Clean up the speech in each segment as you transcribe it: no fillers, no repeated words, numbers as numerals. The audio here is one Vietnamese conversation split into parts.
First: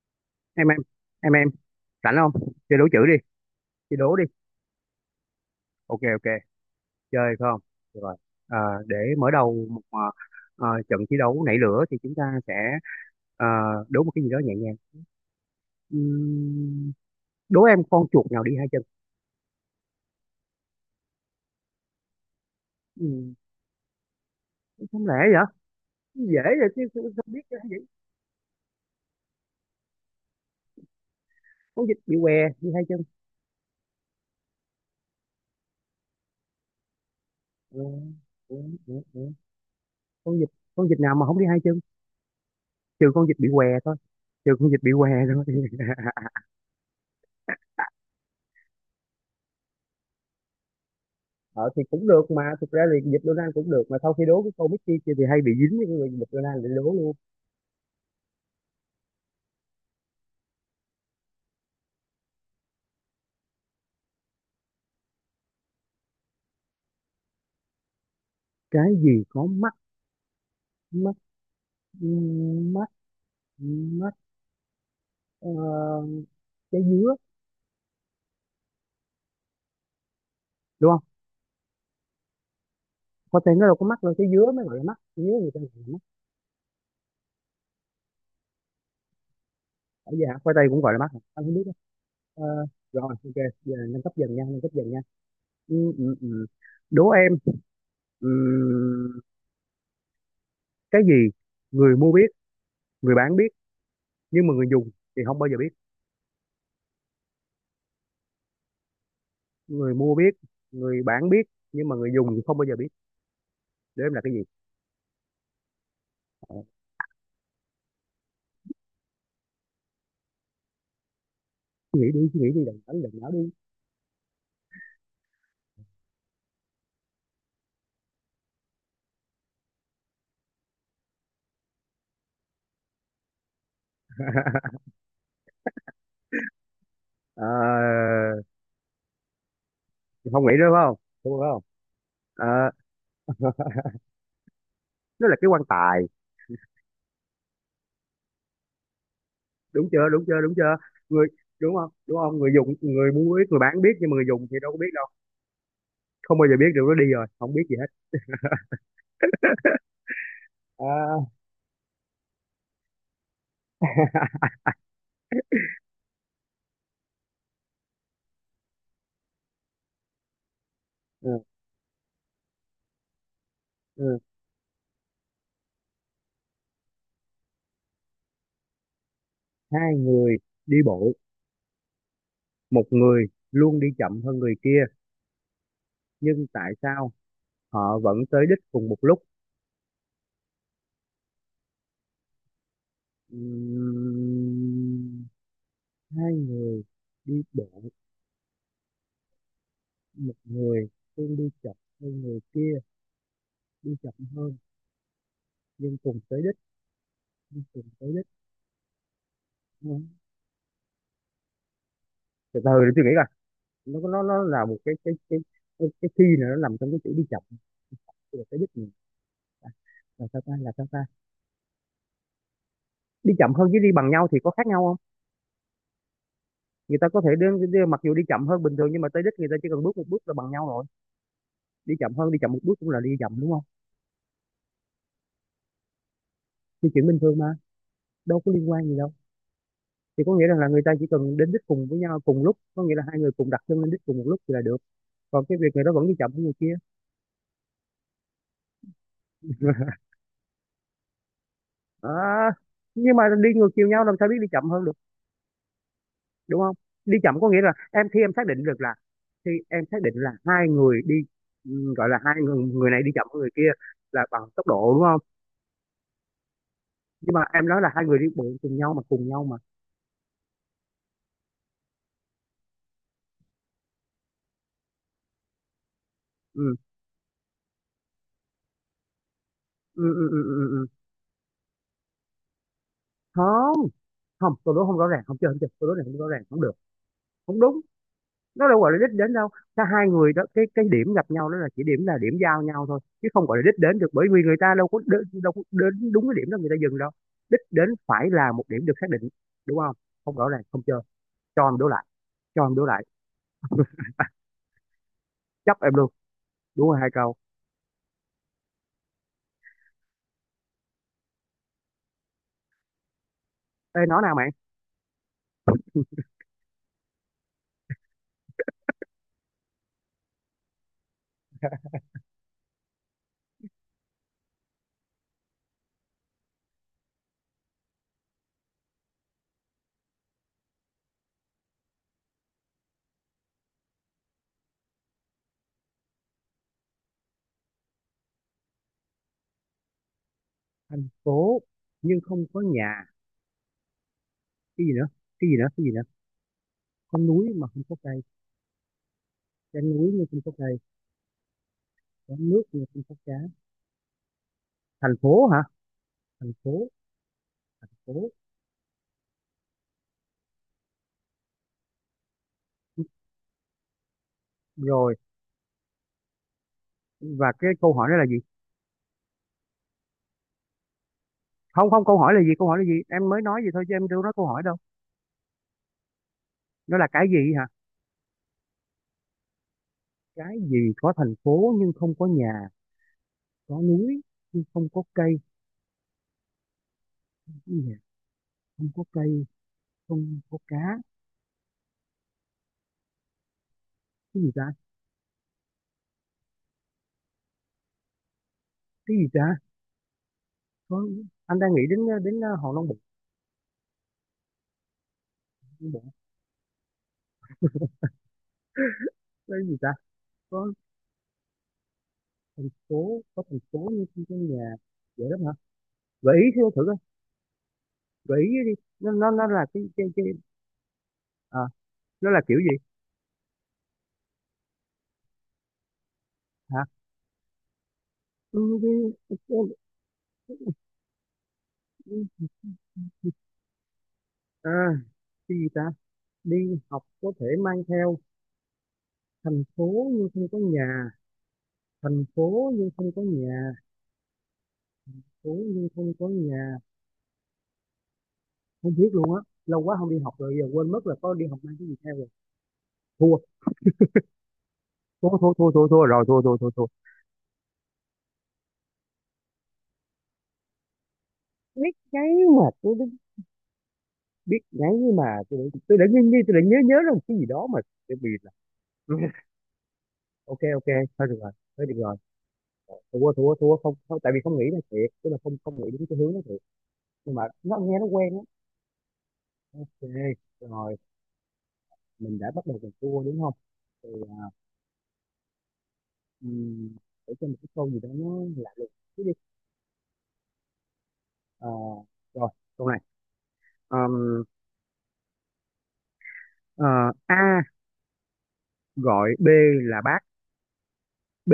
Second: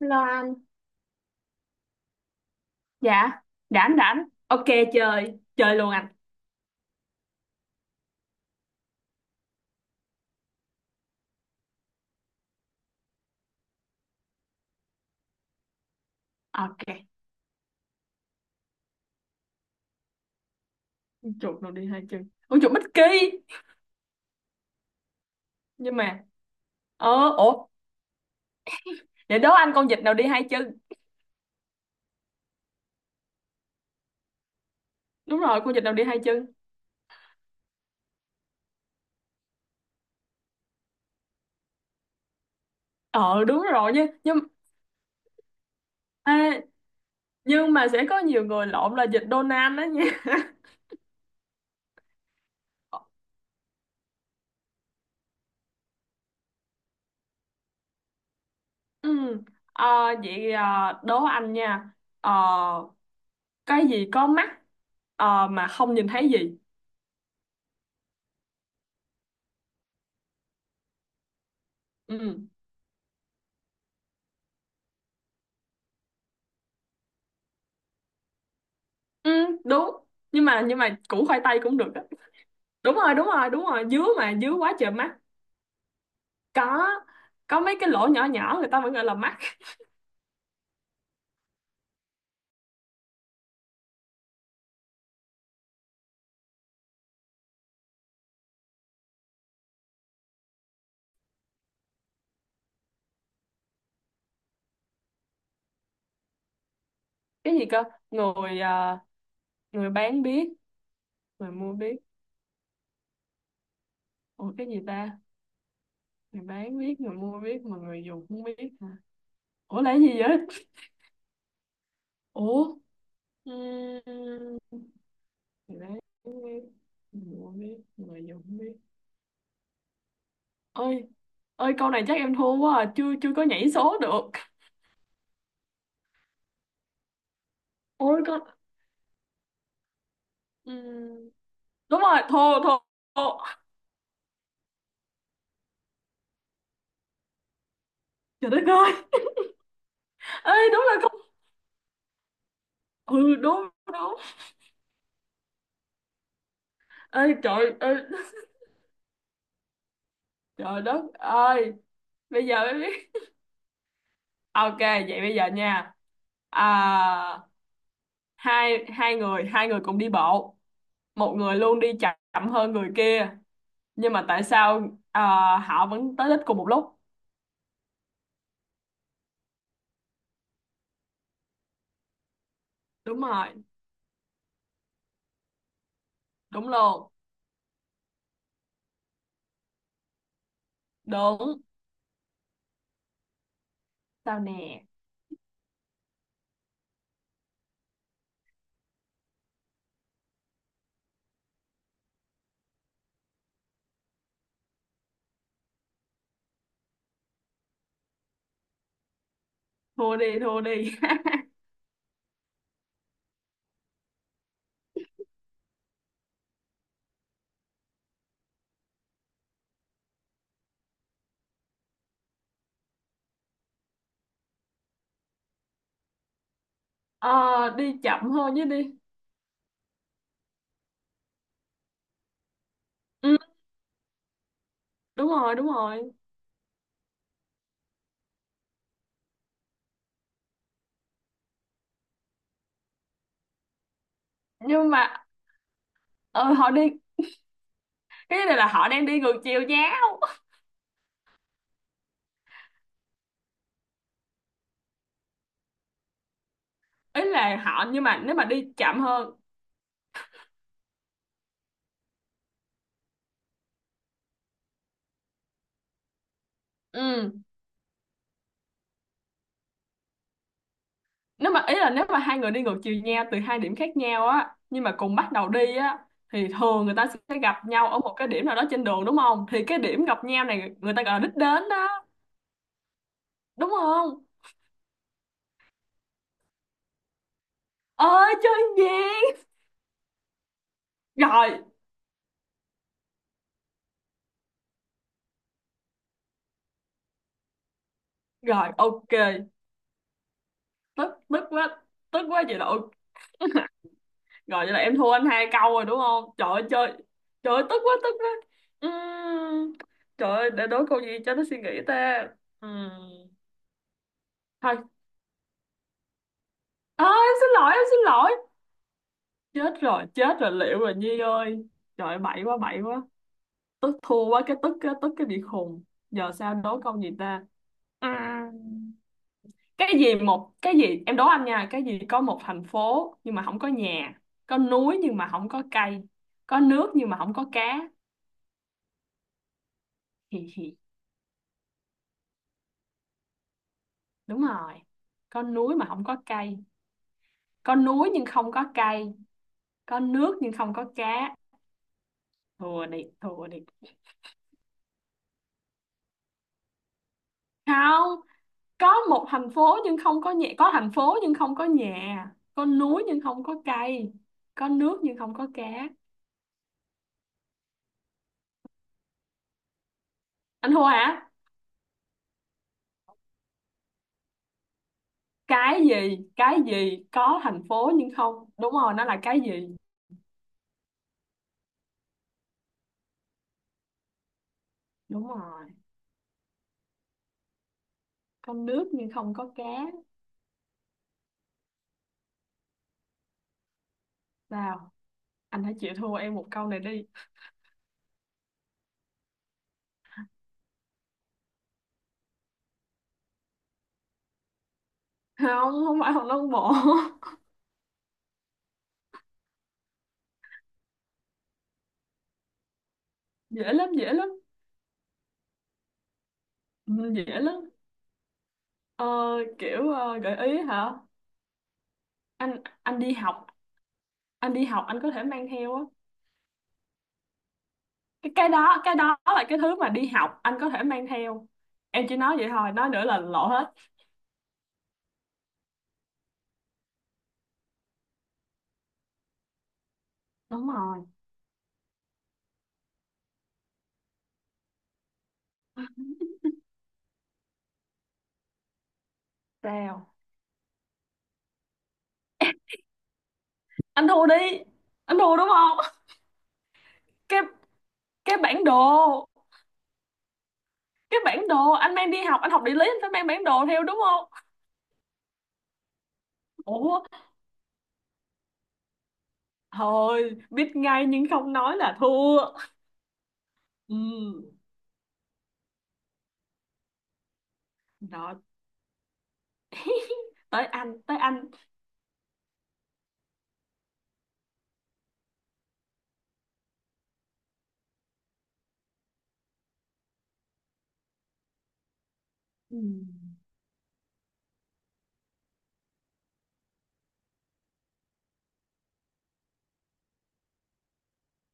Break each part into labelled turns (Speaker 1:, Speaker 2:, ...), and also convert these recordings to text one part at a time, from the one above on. Speaker 1: Lo anh.
Speaker 2: em em em, rảnh không? Chơi đố chữ đi,
Speaker 1: Dạ, rảnh
Speaker 2: chơi đố đi.
Speaker 1: rảnh, ok. Chơi chơi luôn
Speaker 2: ok
Speaker 1: anh.
Speaker 2: ok chơi phải không? Được rồi. Ờ, để mở đầu một trận thi đấu nảy lửa thì chúng ta sẽ ờ, đố một cái gì đó nhẹ nhàng. Ừm,
Speaker 1: Ok,
Speaker 2: Đố em, con chuột nào đi hai chân?
Speaker 1: chuột nào đi hai chân? Con chuột bích kỳ.
Speaker 2: Không lẽ vậy,
Speaker 1: Nhưng mà
Speaker 2: dễ vậy chứ, không không biết cái
Speaker 1: ủa,
Speaker 2: gì.
Speaker 1: để đố anh, con vịt nào đi hai chân?
Speaker 2: Con vịt bị què đi hai chân.
Speaker 1: Đúng rồi, con vịt nào đi hai chân?
Speaker 2: Ờ, ờ, ờ, ờ. Con vịt, con vịt nào mà không đi hai chân, trừ con vịt
Speaker 1: Ờ
Speaker 2: bị
Speaker 1: Đúng
Speaker 2: què
Speaker 1: rồi
Speaker 2: thôi.
Speaker 1: nhé, nhưng
Speaker 2: Trừ con vịt bị què thôi.
Speaker 1: à, nhưng mà sẽ có nhiều người lộn là vịt Donald đó nha.
Speaker 2: Ờ thì cũng được mà, thực ra thì dịch Donald cũng được mà, sau khi đố cái câu Mickey kia thì hay bị dính với cái người dịch Donald, để đố luôn.
Speaker 1: Ừ. ờ, Vậy đố anh nha. ờ, cái gì có mắt mà không nhìn thấy gì?
Speaker 2: Cái gì có mắt? Mắt,
Speaker 1: Ừ.
Speaker 2: mắt, mắt, ờ, trái dứa.
Speaker 1: Ừ, đúng, nhưng mà
Speaker 2: Đúng không?
Speaker 1: củ khoai tây cũng được á. Đúng rồi, đúng
Speaker 2: Khoai
Speaker 1: rồi,
Speaker 2: tây
Speaker 1: đúng
Speaker 2: nó đâu
Speaker 1: rồi,
Speaker 2: có mắt
Speaker 1: dứa
Speaker 2: đâu, trái
Speaker 1: mà,
Speaker 2: dứa
Speaker 1: dứa
Speaker 2: mới
Speaker 1: quá
Speaker 2: gọi là
Speaker 1: trời
Speaker 2: mắt,
Speaker 1: mắt.
Speaker 2: trái dứa người ta gọi là mắt.
Speaker 1: Có có mấy cái lỗ nhỏ nhỏ người ta vẫn gọi là mắt.
Speaker 2: Ở vậy hả, khoai tây cũng gọi là mắt hả? Anh không biết đó. Ờ, Rồi, ok, giờ nâng cấp dần nha, nâng cấp dần nha. ừ, ừ, ừ. Đố em, ừ, cái gì người mua biết, người bán biết, nhưng mà người dùng thì không bao giờ biết?
Speaker 1: Cái gì cơ? Người người
Speaker 2: Người mua
Speaker 1: bán
Speaker 2: biết,
Speaker 1: biết,
Speaker 2: người bán biết,
Speaker 1: người mua
Speaker 2: nhưng
Speaker 1: biết.
Speaker 2: mà người dùng thì không bao giờ biết. Để em là cái gì.
Speaker 1: Ủa, cái gì ta? Người
Speaker 2: Ờ,
Speaker 1: bán biết, người mua biết mà người dùng không biết hả? Ủa, là cái gì vậy?
Speaker 2: Suy nghĩ đi, suy nghĩ đi,
Speaker 1: Ủa.
Speaker 2: đừng đánh đừng não đi.
Speaker 1: ừm, Người bán biết, người mua biết, người dùng không biết. Ơi, ơi, câu này chắc em thua quá à. Chưa, chưa có nhảy số được.
Speaker 2: Ờ,
Speaker 1: Ôi con.
Speaker 2: Không nghĩ nữa phải không?
Speaker 1: ừm,
Speaker 2: Đúng không?
Speaker 1: Đúng rồi,
Speaker 2: Ờ,
Speaker 1: thua, thua, thua.
Speaker 2: nó là cái quan tài.
Speaker 1: Trời đất ơi.
Speaker 2: Đúng chưa, đúng chưa, đúng
Speaker 1: Ê,
Speaker 2: chưa?
Speaker 1: đúng là không?
Speaker 2: Người, đúng không, đúng không? Người dùng, người
Speaker 1: Ừ,
Speaker 2: mua biết, người
Speaker 1: đúng.
Speaker 2: bán biết, nhưng mà
Speaker 1: Đúng.
Speaker 2: người dùng thì đâu có biết đâu, không bao giờ biết được, nó đi rồi
Speaker 1: Ơi,
Speaker 2: không biết
Speaker 1: trời
Speaker 2: gì hết.
Speaker 1: ơi. Trời
Speaker 2: Ờ,
Speaker 1: đất ơi. Bây giờ mới biết. Ok, vậy bây giờ nha. À, hai hai người cùng đi bộ, một
Speaker 2: ừ,
Speaker 1: người luôn đi chậm hơn người kia, nhưng
Speaker 2: ừ.
Speaker 1: mà tại sao họ vẫn tới đích cùng một lúc?
Speaker 2: Hai người đi bộ, một
Speaker 1: Đúng
Speaker 2: người
Speaker 1: rồi.
Speaker 2: luôn đi chậm hơn người kia, nhưng
Speaker 1: Đúng
Speaker 2: tại sao
Speaker 1: luôn.
Speaker 2: họ vẫn tới đích cùng một lúc?
Speaker 1: Đúng. Sao nè?
Speaker 2: Ừm, Hai đi bộ, một người luôn đi chậm hơn người kia, đi chậm hơn nhưng cùng tới đích, nhưng cùng tới đích. Ừ.
Speaker 1: Thua đi, thua đi.
Speaker 2: Từ từ để tôi nghĩ coi. Nó là một cái khi này nó nằm trong cái chữ đi chậm. Tức là tới đích mình là sao ta, là sao ta? Đi chậm hơn với đi bằng nhau thì có khác nhau không? Người ta có thể đến,
Speaker 1: Ờ, Đi
Speaker 2: mặc dù đi
Speaker 1: chậm
Speaker 2: chậm
Speaker 1: hơn
Speaker 2: hơn
Speaker 1: chứ
Speaker 2: bình thường
Speaker 1: đi.
Speaker 2: nhưng mà tới đích người ta chỉ cần bước một bước là bằng nhau rồi. Đi chậm hơn, đi chậm một bước cũng là đi
Speaker 1: Ừ,
Speaker 2: chậm đúng không?
Speaker 1: đúng rồi, đúng rồi.
Speaker 2: Thì chuyện bình thường mà, đâu có liên quan gì đâu. Thì có nghĩa rằng là người ta chỉ cần đến đích cùng với nhau cùng lúc, có nghĩa là hai người cùng đặt chân lên đích cùng một lúc thì là được,
Speaker 1: Nhưng mà
Speaker 2: còn cái việc người đó vẫn đi chậm hơn người
Speaker 1: ờ, họ
Speaker 2: kia.
Speaker 1: đi, cái này là họ đang đi ngược chiều nhau.
Speaker 2: À, nhưng mà đi ngược chiều nhau làm sao biết đi chậm hơn được, đúng không? Đi
Speaker 1: Ý
Speaker 2: chậm có
Speaker 1: là
Speaker 2: nghĩa là
Speaker 1: họ, nhưng
Speaker 2: em
Speaker 1: mà
Speaker 2: khi em
Speaker 1: nếu mà
Speaker 2: xác định
Speaker 1: đi
Speaker 2: được là,
Speaker 1: chậm hơn.
Speaker 2: khi em xác định là hai người đi, ừ, gọi là hai người, người này đi chậm hơn người kia là bằng tốc độ đúng không?
Speaker 1: Ừ.
Speaker 2: Nhưng mà em nói là hai người đi bộ cùng nhau mà, cùng nhau mà.
Speaker 1: Nếu mà ý là nếu mà hai người đi ngược chiều nhau từ hai điểm khác nhau á, nhưng mà cùng bắt đầu đi á, thì
Speaker 2: ừ
Speaker 1: thường người ta sẽ gặp nhau ở một cái điểm nào đó trên đường, đúng không? Thì cái
Speaker 2: ừ
Speaker 1: điểm gặp
Speaker 2: ừ ừ,
Speaker 1: nhau
Speaker 2: ừ.
Speaker 1: này
Speaker 2: ừ.
Speaker 1: người ta gọi là đích đến đó, đúng
Speaker 2: Không
Speaker 1: không?
Speaker 2: không câu đố không rõ ràng không chơi, không chơi, câu đố này không rõ ràng không được, không đúng.
Speaker 1: Ơi, chơi
Speaker 2: Nó đâu
Speaker 1: gì?
Speaker 2: gọi là đích đến đâu. Cả hai người đó, cái điểm gặp nhau đó
Speaker 1: Rồi,
Speaker 2: là chỉ điểm, là điểm giao nhau thôi, chứ không gọi là đích đến được, bởi vì người ta đâu có đến đúng cái điểm đó người ta dừng đâu. Đích đến phải là một
Speaker 1: rồi,
Speaker 2: điểm được xác
Speaker 1: ok.
Speaker 2: định, đúng không? Không rõ ràng không chơi.
Speaker 1: Tức, tức
Speaker 2: Cho em
Speaker 1: quá,
Speaker 2: đổ lại,
Speaker 1: tức quá. Vậy
Speaker 2: cho
Speaker 1: là
Speaker 2: em đổ
Speaker 1: ok.
Speaker 2: lại.
Speaker 1: Rồi, vậy là em thua anh hai câu
Speaker 2: Chấp
Speaker 1: rồi
Speaker 2: em
Speaker 1: đúng
Speaker 2: luôn,
Speaker 1: không? Trời ơi,
Speaker 2: đúng
Speaker 1: chơi.
Speaker 2: rồi hai câu.
Speaker 1: Trời ơi, tức quá, tức quá. Ừm, Trời ơi, để đối câu gì cho nó suy nghĩ ta? Ừm,
Speaker 2: Ê nói nào mày.
Speaker 1: Thôi. À, em xin lỗi, em xin lỗi. Chết rồi, chết rồi, liệu rồi Nhi ơi. Trời ơi, bậy quá, bậy quá. Tức, thua quá cái tức, cái tức, cái bị khùng. Giờ sao đố câu gì ta? À, cái gì một cái gì, em đố anh nha. Cái gì có một thành phố nhưng mà không có nhà, có núi nhưng mà không có cây, có nước nhưng mà không có cá? Hì hì.
Speaker 2: Thành phố nhưng không có nhà,
Speaker 1: Đúng rồi.
Speaker 2: cái gì nữa,
Speaker 1: Có
Speaker 2: cái gì nữa,
Speaker 1: núi
Speaker 2: cái
Speaker 1: mà
Speaker 2: gì nữa?
Speaker 1: không có cây.
Speaker 2: Có núi mà
Speaker 1: Có
Speaker 2: không có
Speaker 1: núi
Speaker 2: cây,
Speaker 1: nhưng không có cây.
Speaker 2: có
Speaker 1: Có
Speaker 2: núi nhưng
Speaker 1: nước
Speaker 2: không có
Speaker 1: nhưng không
Speaker 2: cây,
Speaker 1: có cá.
Speaker 2: có nước nhưng
Speaker 1: Thua
Speaker 2: không
Speaker 1: đi,
Speaker 2: có cá.
Speaker 1: thua đi.
Speaker 2: Thành phố hả? Thành phố, thành
Speaker 1: Không.
Speaker 2: phố.
Speaker 1: Có một thành phố nhưng không có nhà. Có thành phố nhưng không có nhà, có núi nhưng không có cây, có nước
Speaker 2: Rồi,
Speaker 1: nhưng không có cá.
Speaker 2: và cái câu hỏi đó là gì?
Speaker 1: Anh thua hả?
Speaker 2: Không, không, câu hỏi là gì, câu hỏi là gì, em mới nói gì thôi chứ em đâu nói câu hỏi đâu.
Speaker 1: Cái gì, cái
Speaker 2: Nó
Speaker 1: gì
Speaker 2: là cái
Speaker 1: có
Speaker 2: gì
Speaker 1: thành
Speaker 2: hả?
Speaker 1: phố nhưng không, đúng rồi, nó là cái gì.
Speaker 2: Cái gì có thành phố nhưng không có nhà, có núi nhưng không có
Speaker 1: Đúng
Speaker 2: cây,
Speaker 1: rồi.
Speaker 2: không có nhà,
Speaker 1: Có
Speaker 2: không
Speaker 1: nước
Speaker 2: có
Speaker 1: nhưng không
Speaker 2: cây,
Speaker 1: có cá.
Speaker 2: không có cá. Cái gì ta,
Speaker 1: Sao? Anh hãy chịu thua em một câu này đi.
Speaker 2: cái gì ta, có, anh đang nghĩ đến, đến hòn non bộ.
Speaker 1: Không,
Speaker 2: Long
Speaker 1: không
Speaker 2: Bộ.
Speaker 1: phải Hồng Long Bộ.
Speaker 2: Cái gì ta, có phố, có thành
Speaker 1: Dễ
Speaker 2: phố
Speaker 1: lắm,
Speaker 2: nhưng
Speaker 1: dễ
Speaker 2: không
Speaker 1: lắm.
Speaker 2: có nhà. Vậy đó hả? Gợi ý thử, thử coi,
Speaker 1: Ừ, dễ lắm.
Speaker 2: gợi ý đi.
Speaker 1: ờ,
Speaker 2: Nó là cái
Speaker 1: Kiểu
Speaker 2: cái cái
Speaker 1: gợi ý hả?
Speaker 2: à, nó là
Speaker 1: anh
Speaker 2: kiểu gì?
Speaker 1: anh đi học, anh đi học, anh có thể mang theo á.
Speaker 2: Hả?
Speaker 1: Cái
Speaker 2: Ừ,
Speaker 1: đó, cái đó là
Speaker 2: cái-
Speaker 1: cái thứ mà đi học anh có thể mang theo. Em chỉ nói
Speaker 2: cái-
Speaker 1: vậy thôi, nói nữa là lộ hết.
Speaker 2: à, cái gì ta, đi học có thể mang theo, thành phố nhưng không có
Speaker 1: Đúng rồi.
Speaker 2: nhà, thành phố nhưng không có nhà, phố nhưng không có nhà. Không biết luôn á. Lâu quá không
Speaker 1: Sao?
Speaker 2: đi học rồi giờ quên mất là có đi học mang cái gì theo rồi. thua
Speaker 1: Anh thua đi. Anh
Speaker 2: thua
Speaker 1: thua đúng
Speaker 2: thua thua thua
Speaker 1: không?
Speaker 2: thua rồi, thua thua thua thua.
Speaker 1: Cái, cái bản đồ. Cái bản đồ,
Speaker 2: Biết
Speaker 1: anh mang đi
Speaker 2: ngáy
Speaker 1: học, anh học
Speaker 2: mà
Speaker 1: địa lý
Speaker 2: tôi
Speaker 1: anh phải
Speaker 2: biết,
Speaker 1: mang bản đồ theo, đúng không?
Speaker 2: biết ngáy nhưng mà, tôi đã nghi nghi tôi đã nhớ nhớ
Speaker 1: Ủa.
Speaker 2: ra một cái gì đó mà, tôi bị là.
Speaker 1: Thôi
Speaker 2: ok
Speaker 1: biết
Speaker 2: ok
Speaker 1: ngay nhưng
Speaker 2: thôi được rồi,
Speaker 1: không nói
Speaker 2: thôi được
Speaker 1: là
Speaker 2: rồi.
Speaker 1: thua.
Speaker 2: Thua thua thua không, không, tại vì không
Speaker 1: Ừ.
Speaker 2: nghĩ là thiệt, tức là không không nghĩ đến cái hướng đó thiệt. Nhưng mà nó nghe nó quen
Speaker 1: Rồi,
Speaker 2: á. Ok,
Speaker 1: tới anh,
Speaker 2: rồi,
Speaker 1: tới anh.
Speaker 2: mình đã bắt đầu mình thua đúng không? Thì, Ừm, để cho một cái câu gì đó nó lạ lùng chút đi. Ờ, Rồi,
Speaker 1: Ừ.
Speaker 2: câu này. Ờm, ờ, A gọi B là bác, B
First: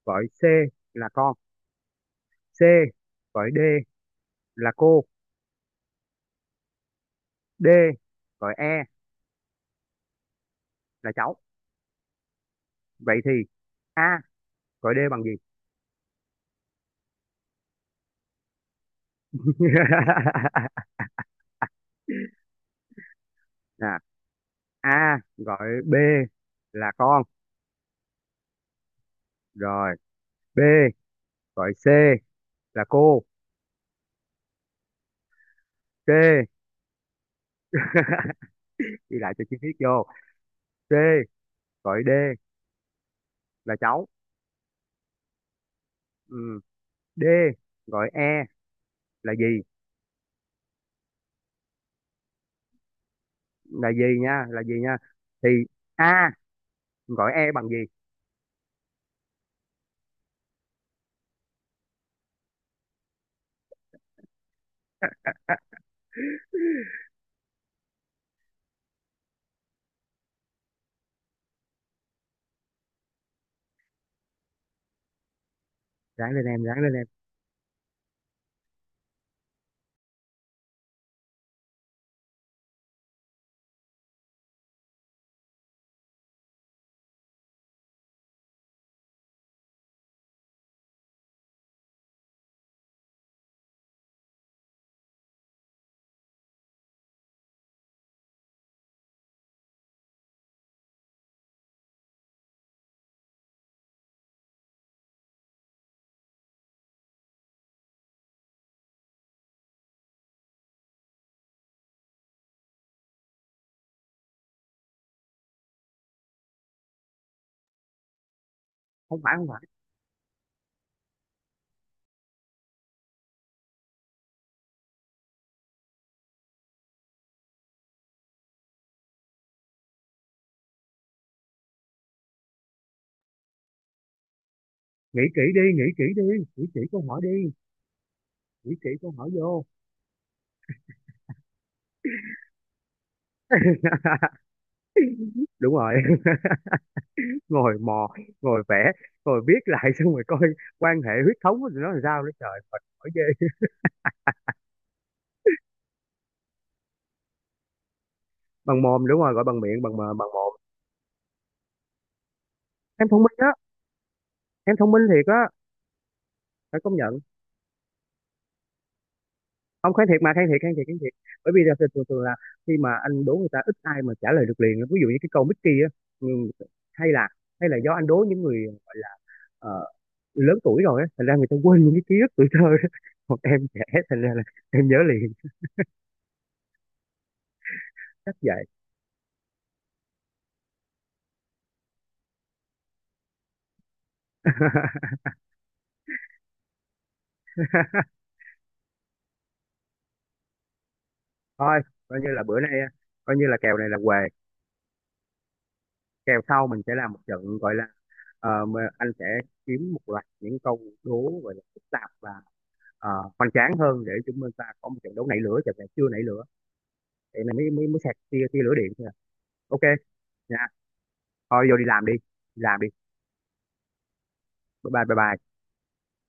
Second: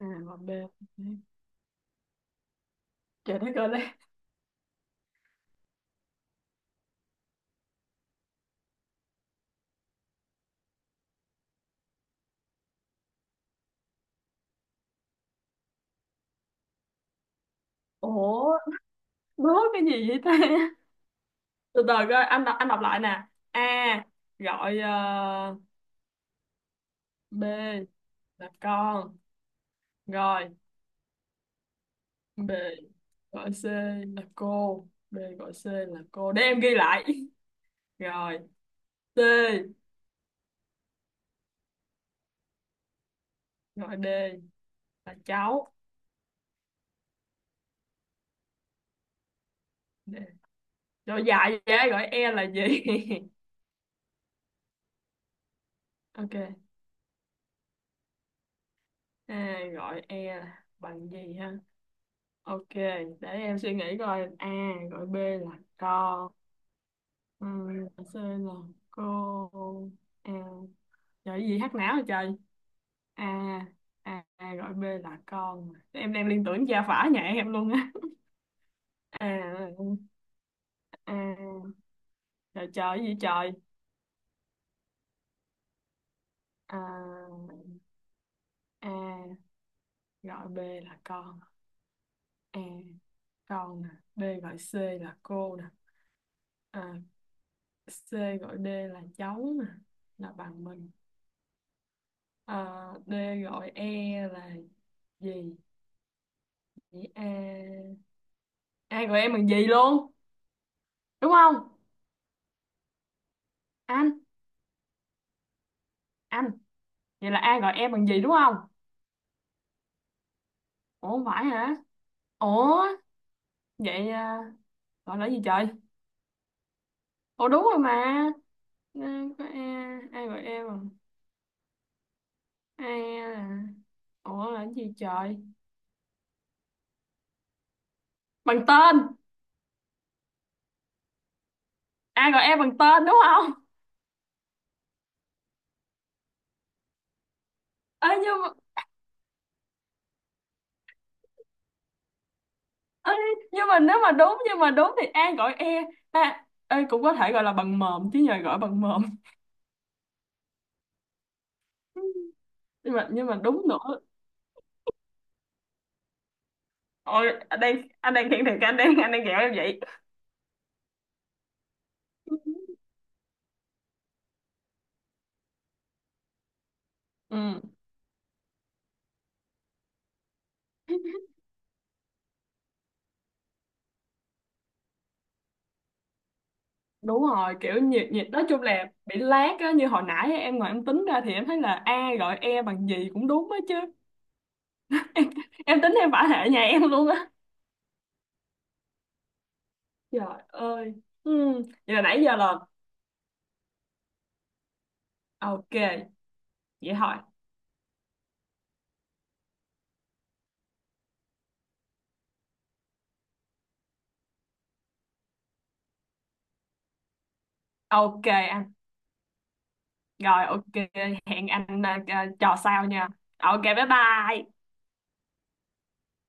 Speaker 1: À,
Speaker 2: gọi
Speaker 1: mà
Speaker 2: C
Speaker 1: bê.
Speaker 2: là con, C
Speaker 1: Trời
Speaker 2: gọi
Speaker 1: đất
Speaker 2: D
Speaker 1: ơi.
Speaker 2: là cô, D gọi E là cháu, vậy thì A gọi D bằng gì?
Speaker 1: Ủa, nói cái gì vậy ta? Từ từ coi, anh đọc, anh đọc lại nè.
Speaker 2: Nè,
Speaker 1: A gọi
Speaker 2: A gọi B là con,
Speaker 1: B là con,
Speaker 2: rồi
Speaker 1: rồi.
Speaker 2: B gọi C
Speaker 1: B
Speaker 2: là cô,
Speaker 1: gọi C là cô. B gọi C là cô, để
Speaker 2: C.
Speaker 1: em ghi lại. Rồi.
Speaker 2: Ghi
Speaker 1: C
Speaker 2: lại cho chi tiết vô. C gọi D là
Speaker 1: gọi
Speaker 2: cháu,
Speaker 1: D là cháu.
Speaker 2: ừ. D gọi E là gì,
Speaker 1: D. Rồi dài vậy, gọi E là gì?
Speaker 2: là gì nha, là gì nha? Thì A
Speaker 1: Ok.
Speaker 2: gọi E bằng gì?
Speaker 1: A gọi E là bằng gì ha? Ok, để em suy nghĩ coi. A gọi B là con, ừ, gọi C là cô. A. Trời, cái gì hát não hả trời? A. A. A gọi B là con. Em đang
Speaker 2: Ráng lên
Speaker 1: liên
Speaker 2: em,
Speaker 1: tưởng
Speaker 2: ráng
Speaker 1: gia
Speaker 2: lên em.
Speaker 1: phả nhà em luôn á. A. A. Trời trời, cái gì trời? A. A gọi B là con. A, con nè. B gọi C là cô nè. À, C gọi D là cháu nè, là bằng mình. À, D gọi E là gì? Vậy A, A gọi em bằng gì luôn, đúng không? Anh anh. Vậy là A gọi em bằng gì đúng không?
Speaker 2: Không phải, không phải.
Speaker 1: Ủa, phải hả? Ủa. Vậy à, gọi là gì trời? Ủa đúng rồi mà. À, có e, ai gọi em bằng, ai là. Ủa là cái gì
Speaker 2: Nghĩ
Speaker 1: trời?
Speaker 2: kỹ đi, nghĩ kỹ đi, nghĩ kỹ câu hỏi đi,
Speaker 1: Bằng
Speaker 2: nghĩ kỹ
Speaker 1: tên.
Speaker 2: câu hỏi vô.
Speaker 1: Ai gọi em bằng tên, đúng không?
Speaker 2: Đúng rồi. Ngồi mò,
Speaker 1: Ê, nhưng mà,
Speaker 2: ngồi vẽ, ngồi viết lại xong rồi coi quan hệ huyết thống của tụi nó làm sao, nữa trời mệt mỏi
Speaker 1: ê,
Speaker 2: ghê.
Speaker 1: nhưng mà nếu mà đúng, nhưng mà đúng thì ai gọi e. À, ê, cũng có thể gọi là bằng mồm chứ, nhờ gọi bằng
Speaker 2: Bằng
Speaker 1: mồm.
Speaker 2: mồm, đúng rồi, gọi bằng miệng, bằng mồm.
Speaker 1: Nhưng
Speaker 2: Em
Speaker 1: mà,
Speaker 2: thông
Speaker 1: nhưng
Speaker 2: minh
Speaker 1: mà
Speaker 2: á,
Speaker 1: đúng nữa.
Speaker 2: em thông minh thiệt á, phải công nhận.
Speaker 1: Ôi, anh đang khen thiệt, anh đang ghẹo em vậy.
Speaker 2: Không, kháng thiệt mà, kháng thiệt, kháng thiệt, kháng thiệt. Bởi vì là thường thường thường là khi mà anh đố người ta, ít ai mà trả lời được liền, ví dụ như cái câu Mickey á, ừ, hay là,
Speaker 1: Ừ.
Speaker 2: hay là do anh đố những người gọi là ờ, lớn tuổi rồi á, thành ra người ta quên những cái ký ức tuổi thơ đó. Còn em trẻ, thành ra là em nhớ liền.
Speaker 1: Đúng rồi, kiểu nhiệt nhiệt,
Speaker 2: Chắc
Speaker 1: nói chung
Speaker 2: vậy.
Speaker 1: là bị lác á, như hồi nãy á, em ngồi em tính ra thì em thấy là A gọi E bằng gì cũng đúng á chứ. Em tính em phải hệ nhà em luôn á. Trời ơi. Ừ.
Speaker 2: Thôi,
Speaker 1: Vậy là
Speaker 2: coi
Speaker 1: nãy
Speaker 2: như
Speaker 1: giờ
Speaker 2: là
Speaker 1: là,
Speaker 2: bữa nay, coi như là kèo này là què,
Speaker 1: ok,
Speaker 2: kèo sau mình sẽ
Speaker 1: vậy
Speaker 2: làm
Speaker 1: thôi.
Speaker 2: một trận gọi là, mà anh sẽ kiếm một loạt những câu đố gọi là phức tạp và ờ, hoành tráng hơn, để chúng ta có một trận đấu nảy lửa, trận này chưa nảy lửa, vậy là mới mới mới sạc
Speaker 1: Ok
Speaker 2: tia tia
Speaker 1: anh.
Speaker 2: lửa điện thôi à. Ok
Speaker 1: Rồi,
Speaker 2: nha,
Speaker 1: ok. Hẹn
Speaker 2: thôi vô
Speaker 1: anh
Speaker 2: đi làm đi,
Speaker 1: trò
Speaker 2: đi làm
Speaker 1: sau
Speaker 2: đi.
Speaker 1: nha. Ok, bye bye.
Speaker 2: Bye bye, bye bye.